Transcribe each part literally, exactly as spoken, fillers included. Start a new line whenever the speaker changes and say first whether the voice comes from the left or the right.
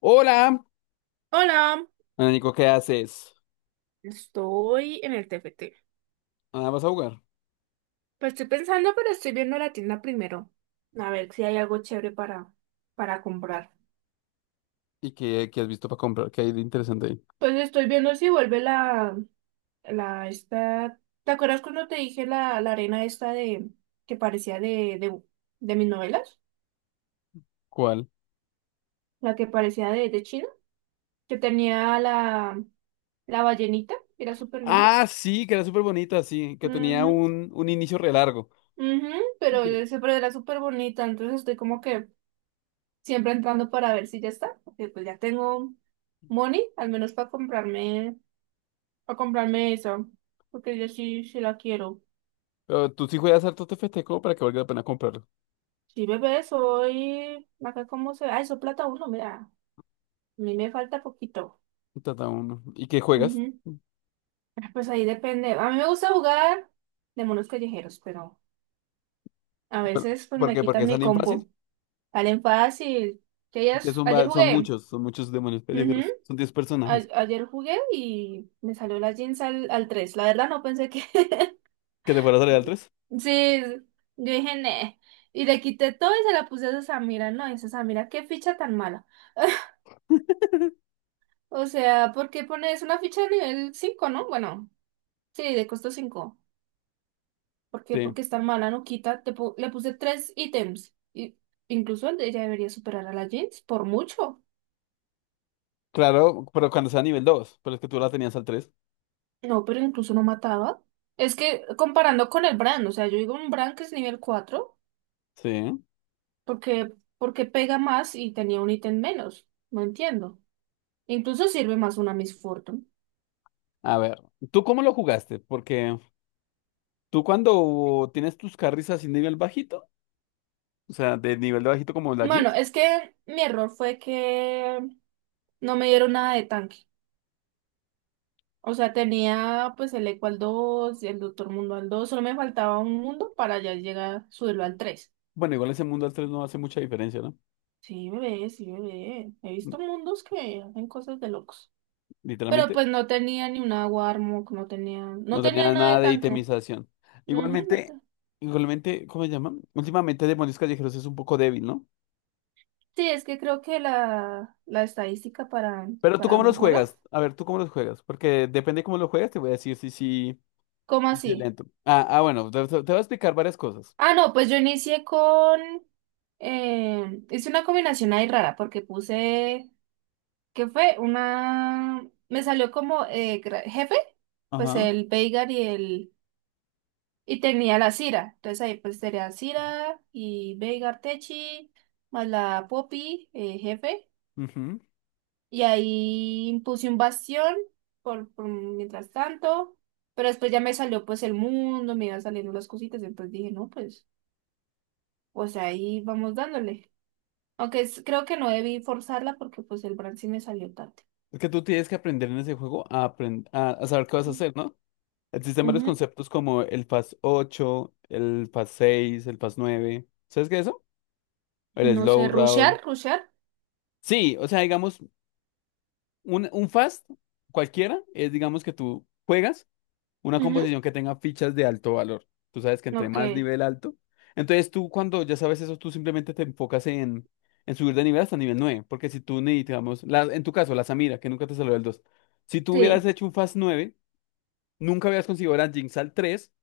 left: Hola,
right: Hola,
left: Ana Nico, ¿qué haces?
right: estoy en el T F T.
left: Ah, vas a jugar.
right: Pues estoy pensando, pero estoy viendo la tienda primero. A ver si hay algo chévere para, para comprar.
left: ¿Y qué, qué has visto para comprar? ¿Qué hay de interesante ahí?
right: Pues estoy viendo si vuelve la, la, esta. ¿Te acuerdas cuando te dije la, la arena esta de, que parecía de, de, de mis novelas?
left: ¿Cuál?
right: La que parecía de, de China, que tenía la, la ballenita, que era súper linda.
left: Ah, sí, que era súper bonita, sí, que tenía
right: Ujú,
left: un, un inicio re largo.
right: ujú, pero,
left: Sí.
right: ese- pero era súper bonita, entonces estoy como que siempre entrando para ver si ya está, porque pues ya tengo money, al menos para comprarme, para comprarme eso, porque yo sí, sí la quiero.
left: Pero tú sí juegas harto T F T como para que valga la pena comprarlo.
right: Sí, bebé, soy, acá cómo se ve, ay, soy plata uno, mira, a mí me falta poquito.
left: Trata uno. ¿Y qué juegas?
right: Ujú. Ah, pues ahí depende, a mí me gusta jugar de monos callejeros, pero a
left: Pero-
right: veces pues
left: ¿Por
right: me
left: qué? ¿Porque
right: quitan mi
left: salen fácil?
right: compo, salen fácil, que ayer,
left: Porque son,
right: ayer
left: va- son
right: jugué,
left: muchos, son muchos demonios
right: ujú,
left: callejeros. Son diez
right: a-
left: personajes.
right: ayer jugué y me salió la jeans al, al tres, la verdad no pensé que.
left: ¿Que te fuera a salir al tres?
right: Sí, yo dije, "Nee". Y le quité todo y se la puse a Samira, ¿no? Y dice, Samira, qué ficha tan mala. O sea, ¿por qué pones una ficha de nivel cinco, no? Bueno, sí, de costo cinco. ¿Por qué?
left: Sí.
right: Porque es tan mala, no quita. Te pu- le puse tres ítems. Y incluso el de ella debería superar a la Jinx, por mucho.
left: Claro, pero cuando sea nivel dos. Pero es que tú la tenías al tres.
right: No, pero incluso no mataba. Es que comparando con el Bran, o sea, yo digo un Bran que es nivel cuatro
left: Sí.
right: porque, porque pega más y tenía un ítem menos. No entiendo. Incluso sirve más una Miss Fortune.
left: A ver, ¿tú cómo lo jugaste? Porque... Tú cuando tienes tus carries así nivel bajito, o sea, de nivel de bajito como la
right: Bueno,
left: Jinx,
right: es que mi error fue que no me dieron nada de tanque. O sea, tenía pues el Eco al dos, el Doctor Mundo al dos, solo me faltaba un mundo para ya llegar, subirlo al tres.
left: bueno, igual ese mundo al tres no hace mucha diferencia, ¿no?
right: Sí, bebé, sí, bebé. He
left: Mm,
right: visto mundos que hacen cosas de locos. Pero
left: Literalmente,
right: pues no tenía ni una Warmog, no tenía, no
left: no tenía
right: tenía nada de
left: nada de
right: tanque.
left: itemización.
right: Ujú, no
left: Igualmente,
right: te-
left: igualmente, ¿cómo se llama? Últimamente Demonios Callejeros es un poco débil, ¿no?
right: sí, es que creo que la, la estadística para,
left: ¿Pero tú
right: para
left: cómo los
right: mejoras.
left: juegas? A ver, ¿tú cómo los juegas? Porque depende cómo los juegas, te voy a decir si sí,
right: ¿Cómo
left: si, si es
right: así?
left: lento. Ah, ah, bueno, te, te voy a explicar varias cosas.
right: Ah, no, pues yo inicié con, eh, hice una combinación ahí rara porque puse. ¿Qué fue? Una. Me salió como eh, gra- jefe, pues
left: Ajá.
right: el Veigar y el. Y tenía la Cira. Entonces ahí pues sería Cira y Veigar Techi, más la Poppy, eh, jefe.
left: Ujú.
right: Y ahí puse un bastión por, por mientras tanto. Pero después ya me salió pues el mundo, me iban saliendo las cositas. Entonces dije, no, pues, pues ahí vamos dándole. Aunque es- creo que no debí forzarla porque pues el brand sí me salió tarde.
left: Es que tú tienes que aprender en ese juego a, aprend- a, a saber qué vas a hacer, ¿no? Existen varios
right: Ujú.
left: conceptos como el Fast ocho, el Fast seis, el Fast nueve. ¿Sabes qué es eso? El
right: No sé,
left: Slow
right: rushear,
left: Roll.
right: rushear.
left: Sí, o sea, digamos, un, un Fast cualquiera es, digamos, que tú juegas una
right: Ujú.
left: composición que tenga fichas de alto valor. Tú sabes que entre
right: Ok,
left: más nivel alto. Entonces tú cuando ya sabes eso, tú simplemente te enfocas en, en subir de nivel hasta nivel nueve. Porque si tú, ni, digamos, la, en tu caso, la Samira, que nunca te salió el dos. Si tú hubieras
right: sí,
left: hecho un Fast nueve, nunca hubieras conseguido la Jinx al tres,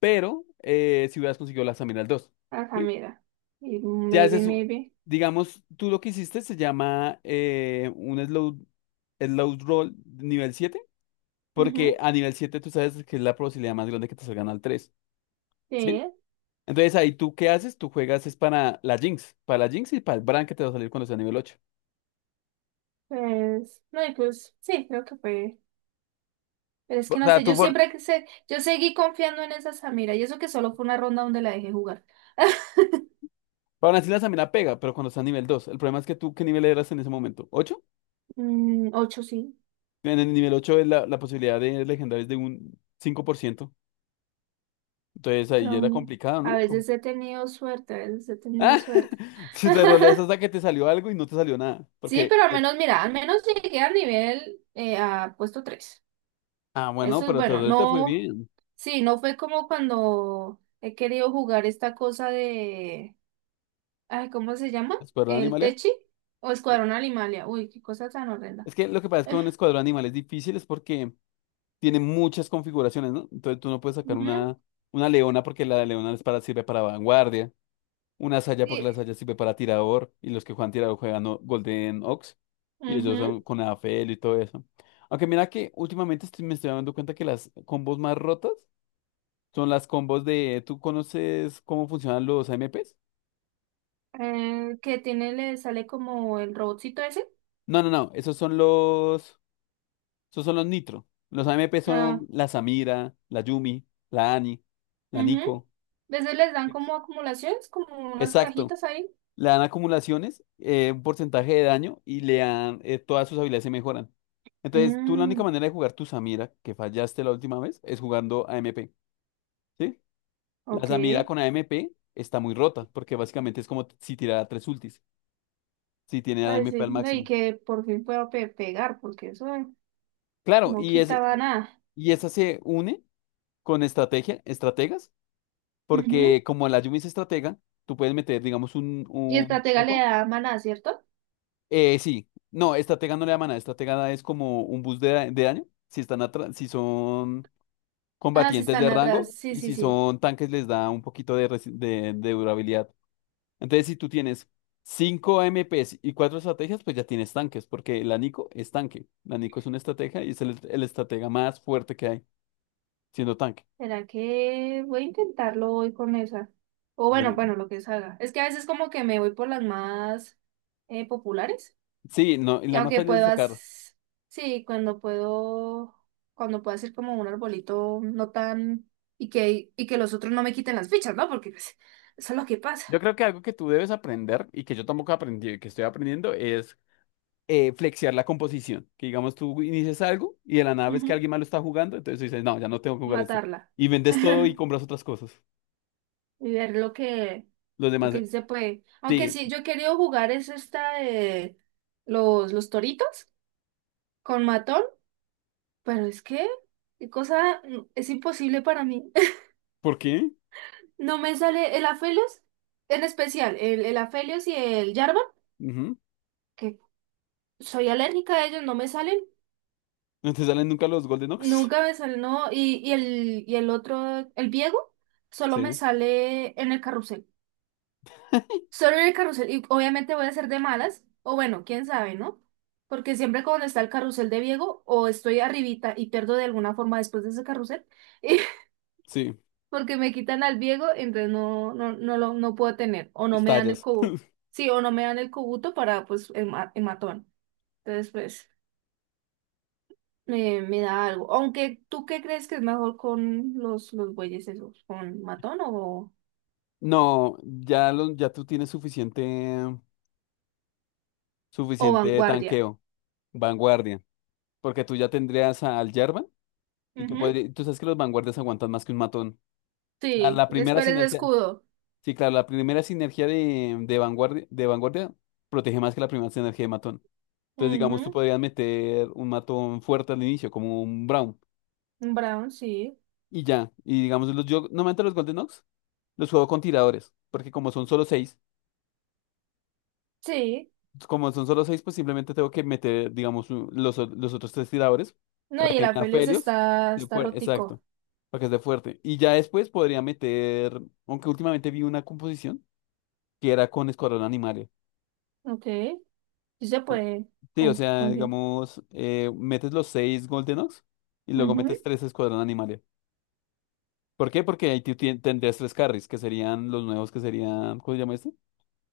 left: pero eh, si hubieras conseguido las aminas dos,
right: acá
left: ¿sí?
right: mira. Y
left: Si
right: maybe,
left: haces, u-
right: maybe.
left: digamos, tú lo que hiciste se llama eh, un slow, slow roll nivel siete,
right: Ujú.
left: porque a nivel siete tú sabes que es la probabilidad más grande que te salgan al tres, ¿sí?
right: Sí,
left: Entonces ahí tú qué haces, tú juegas es para la Jinx, para la Jinx y para el Bran que te va a salir cuando sea nivel ocho.
right: pues, no, y pues, sí, creo que fue. Pero es
left: O
right: que no
left: sea,
right: sé,
left: tú
right: yo
left: por...
right: siempre que sé, yo seguí confiando en esa Samira y eso que solo fue una ronda donde la dejé jugar.
left: Para así la Samina pega, pero cuando está a nivel dos. El problema es que tú, ¿qué nivel eras en ese momento? Ocho.
right: Mm, ocho sí,
left: En el nivel ocho es la, la, posibilidad de legendarios de un cinco por ciento. Entonces ahí
right: pero
left: era
right: mm,
left: complicado,
right: a
left: ¿no? Como-
right: veces he tenido suerte, a veces he tenido
left: Ah,
right: suerte.
left: si te roleas hasta que te salió algo y no te salió nada.
right: Sí,
left: Porque,
right: pero al
left: eh,
right: menos, mira, al menos llegué al nivel, eh, a puesto tres.
left: ah, bueno,
right: Eso es
left: pero te,
right: bueno.
left: te fue
right: No,
left: bien.
right: sí, no fue como cuando he querido jugar esta cosa de, ay, ¿cómo se llama?
left: Escuadrón
right: El
left: Animal.
right: Techi o Escuadrón Animalia. Uy, qué cosa tan horrenda.
left: Es que lo que pasa es que un escuadrón animal es difícil es porque tiene muchas configuraciones, ¿no? Entonces tú no puedes sacar
right: Ujú,
left: una, una leona porque la leona es para, sirve para vanguardia. Una saya porque
right: sí,
left: la saya sirve para tirador. Y los que juegan tirador juegan o- Golden Ox. Y ellos
right: ujú.
left: son con Afel y todo eso. Aunque mira que últimamente estoy- me estoy dando cuenta que las combos más rotas son las combos de... ¿Tú conoces cómo funcionan los A M Ps?
right: Eh, que tiene, le sale como el robotcito ese.
left: No, no, no. Esos son los... Esos son los Nitro. Los A M P
right: Ah,
left: son la Samira, la Yumi, la Ani, la
right: ujú.
left: Nico.
right: Veces les dan
left: Ex.
right: como acumulaciones, como unas
left: Exacto.
right: cajitas ahí.
left: Le dan acumulaciones, eh, un porcentaje de daño y le dan... eh, todas sus habilidades se mejoran. Entonces, tú la única
right: Mm,
left: manera de jugar tu Samira, que fallaste la última vez, es jugando A M P, ¿sí? La
right: ok.
left: Samira con A M P está muy rota, porque básicamente es como si tirara tres ultis, si tiene
right: Ay,
left: A M P
right: sí,
left: al
right: no, y
left: máximo.
right: que por fin pueda pe- pegar, porque eso eh,
left: Claro,
right: no
left: y es,
right: quitaba nada.
left: Y esa se une con estrategia, estrategas,
right: Ujú.
left: porque como la Yumi es estratega, tú puedes meter, digamos, un,
right: Y
left: un
right: estratega le
left: eco.
right: da maná, ¿cierto?
left: Eh, sí, no, estratega no le llama nada, estratega es como un bus de, da- de daño, si están atra- si son
right: Ah, sí,
left: combatientes de
right: están atrás.
left: rango
right: Sí,
left: y
right: sí,
left: si
right: sí.
left: son tanques les da un poquito de, resi- de, de durabilidad. Entonces, si tú tienes cinco A M Ps y cuatro estrategias, pues ya tienes tanques, porque la Nico es tanque. La Nico es una estratega y es el el estratega más fuerte que hay, siendo tanque.
right: ¿Será que voy a intentarlo hoy con esa? O bueno, bueno, lo que salga. Es que a veces como que me voy por las más eh, populares.
left: Sí, no, y
right: Y
left: la más
right: aunque
left: fácil de sacar.
right: puedas, sí, cuando puedo, cuando puedo hacer como un arbolito no tan. Y que, y que los otros no me quiten las fichas, ¿no? Porque pues, eso es lo que pasa.
left: Yo creo que algo que tú debes aprender y que yo tampoco aprendí, que estoy aprendiendo, es eh, flexear la composición. Que digamos, tú inicias algo y de la nada ves que alguien más lo está jugando, entonces tú dices, no, ya no tengo que jugar esto.
right: Matarla
left: Y vendes todo y compras otras cosas.
right: y ver lo que,
left: Los
right: lo
left: demás,
right: que
left: eh,
right: sí se puede. Aunque
left: sí,
right: sí, yo he querido jugar es esta de los, los toritos con matón, pero es que qué cosa mm, es imposible para mí.
left: ¿por qué?
right: No me sale el Aphelios, en especial el, el Aphelios y el Jarvan,
left: Ujú.
right: que soy alérgica a ellos, no me salen,
left: No te salen nunca los Golden Ox.
right: nunca me salen, no, y, y el, y el otro, el Viego, solo me
left: Sí,
right: sale en el carrusel. Solo en el carrusel, y obviamente voy a ser de malas, o bueno, quién sabe, ¿no? Porque siempre cuando está el carrusel de Diego, o estoy arribita y pierdo de alguna forma después de ese carrusel, y
left: sí,
right: porque me quitan al Diego, entonces no, no, no lo no puedo tener, o no me dan el
left: estallas.
right: cubo, sí, o no me dan el cubuto para pues el, ma- el matón. Entonces, pues, me, me da algo. Aunque, ¿tú qué crees que es mejor con los, los bueyes esos? ¿Con matón o,
left: No, ya, lo- ya tú tienes suficiente,
right: o
left: suficiente
right: vanguardia?
left: tanqueo, vanguardia, porque tú ya tendrías al Yerba. Y tú,
right: Ujú,
left: podrí- tú sabes que los vanguardias aguantan más que un matón. O sea,
right: sí,
left: la
right: es
left: primera
right: cuál es
left: sinergia,
right: escudo.
left: sí, claro, la primera sinergia de, de vanguardia, de vanguardia protege más que la primera sinergia de matón. Entonces, digamos, tú
right: Ujú.
left: podrías meter un matón fuerte al inicio, como un Brown,
right: Brown, sí.
left: y ya. Y digamos, los, yo normalmente los Golden Ox los juego con tiradores, porque como son solo seis,
right: Sí.
left: como son solo seis, pues simplemente tengo que meter, digamos, un- los, o- los otros tres tiradores
right: No,
left: para
right: y el
left: que me
right: Afelios
left: afelios.
right: está, está rotico.
left: Exacto, para que esté fuerte. Y ya después podría meter, aunque últimamente vi una composición que era con Escuadrón Animalia,
right: Ok. Sí se
left: ¿no?
right: puede.
left: Sí, o
right: ¿Con,
left: sea,
right: con quién?
left: digamos, eh, metes los seis Golden Ox y luego
right: Ujú.
left: metes tres Escuadrón Animalia. ¿Por qué? Porque ahí tú tien- tendrías tres carries, que serían los nuevos, que serían, ¿cómo se llama este?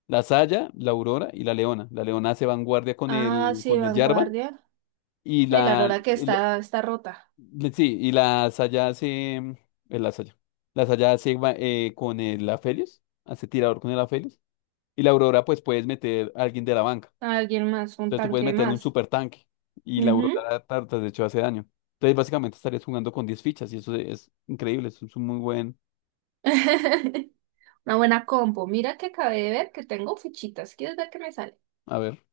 left: La Saya, la Aurora y la Leona. La Leona hace vanguardia con
right: Ah,
left: el,
right: sí,
left: con el Jarvan
right: vanguardia.
left: y
right: No, y la
left: la,
right: Aurora que
left: el,
right: está, está rota.
left: Le- Sí, y la saya hace, eh, la saya, la saya hace va- eh, con el Aphelios, hace tirador con el Aphelios, y la Aurora pues puedes meter a alguien de la banca,
right: Alguien más, un
left: entonces tú puedes
right: tanque
left: meter un
right: más.
left: super tanque, y la
right: Ujú.
left: Aurora tartas de hecho hace daño, entonces básicamente estarías jugando con diez fichas, y eso es increíble, eso es un muy buen,
right: Una buena compo. Mira que acabé de ver que tengo fichitas. ¿Quieres ver qué me sale?
left: a ver,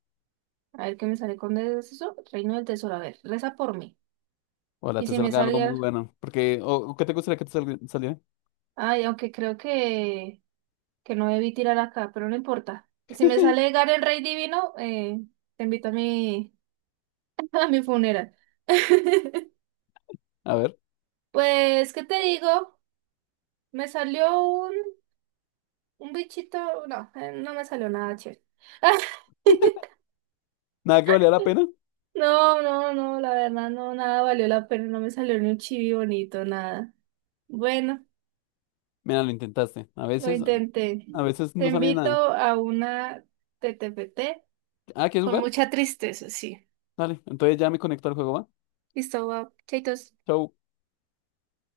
right: A ver qué me sale con eso. Reino del Tesoro. A ver, reza por mí.
left: ojalá
right: Y
left: te
right: si me
left: salga algo muy
right: salga.
left: bueno, porque, o, o ¿qué te gustaría que te salga- saliera?
right: Ay, aunque creo que. que no debí tirar acá, pero no importa. Si me sale Garen Rey Divino, eh, te invito a mi, a mi funeral.
left: A ver,
right: Pues, ¿qué te digo? Me salió un, un bichito, no, eh, no me salió nada chévere.
left: nada que valía la pena,
right: No, no, no, la verdad no, nada valió la pena, no me salió ni un chibi bonito, nada. Bueno,
left: mira, lo intentaste, a
right: lo
left: veces,
right: intenté.
left: a veces
right: Te
left: no sale
right: invito
left: nada,
right: a una T T P T
left: ah, ¿quieres
right: con
left: jugar?
right: mucha tristeza, sí.
left: Dale, entonces ya me conecto al juego, ¿va?
right: Listo, va, chaitos.
left: Show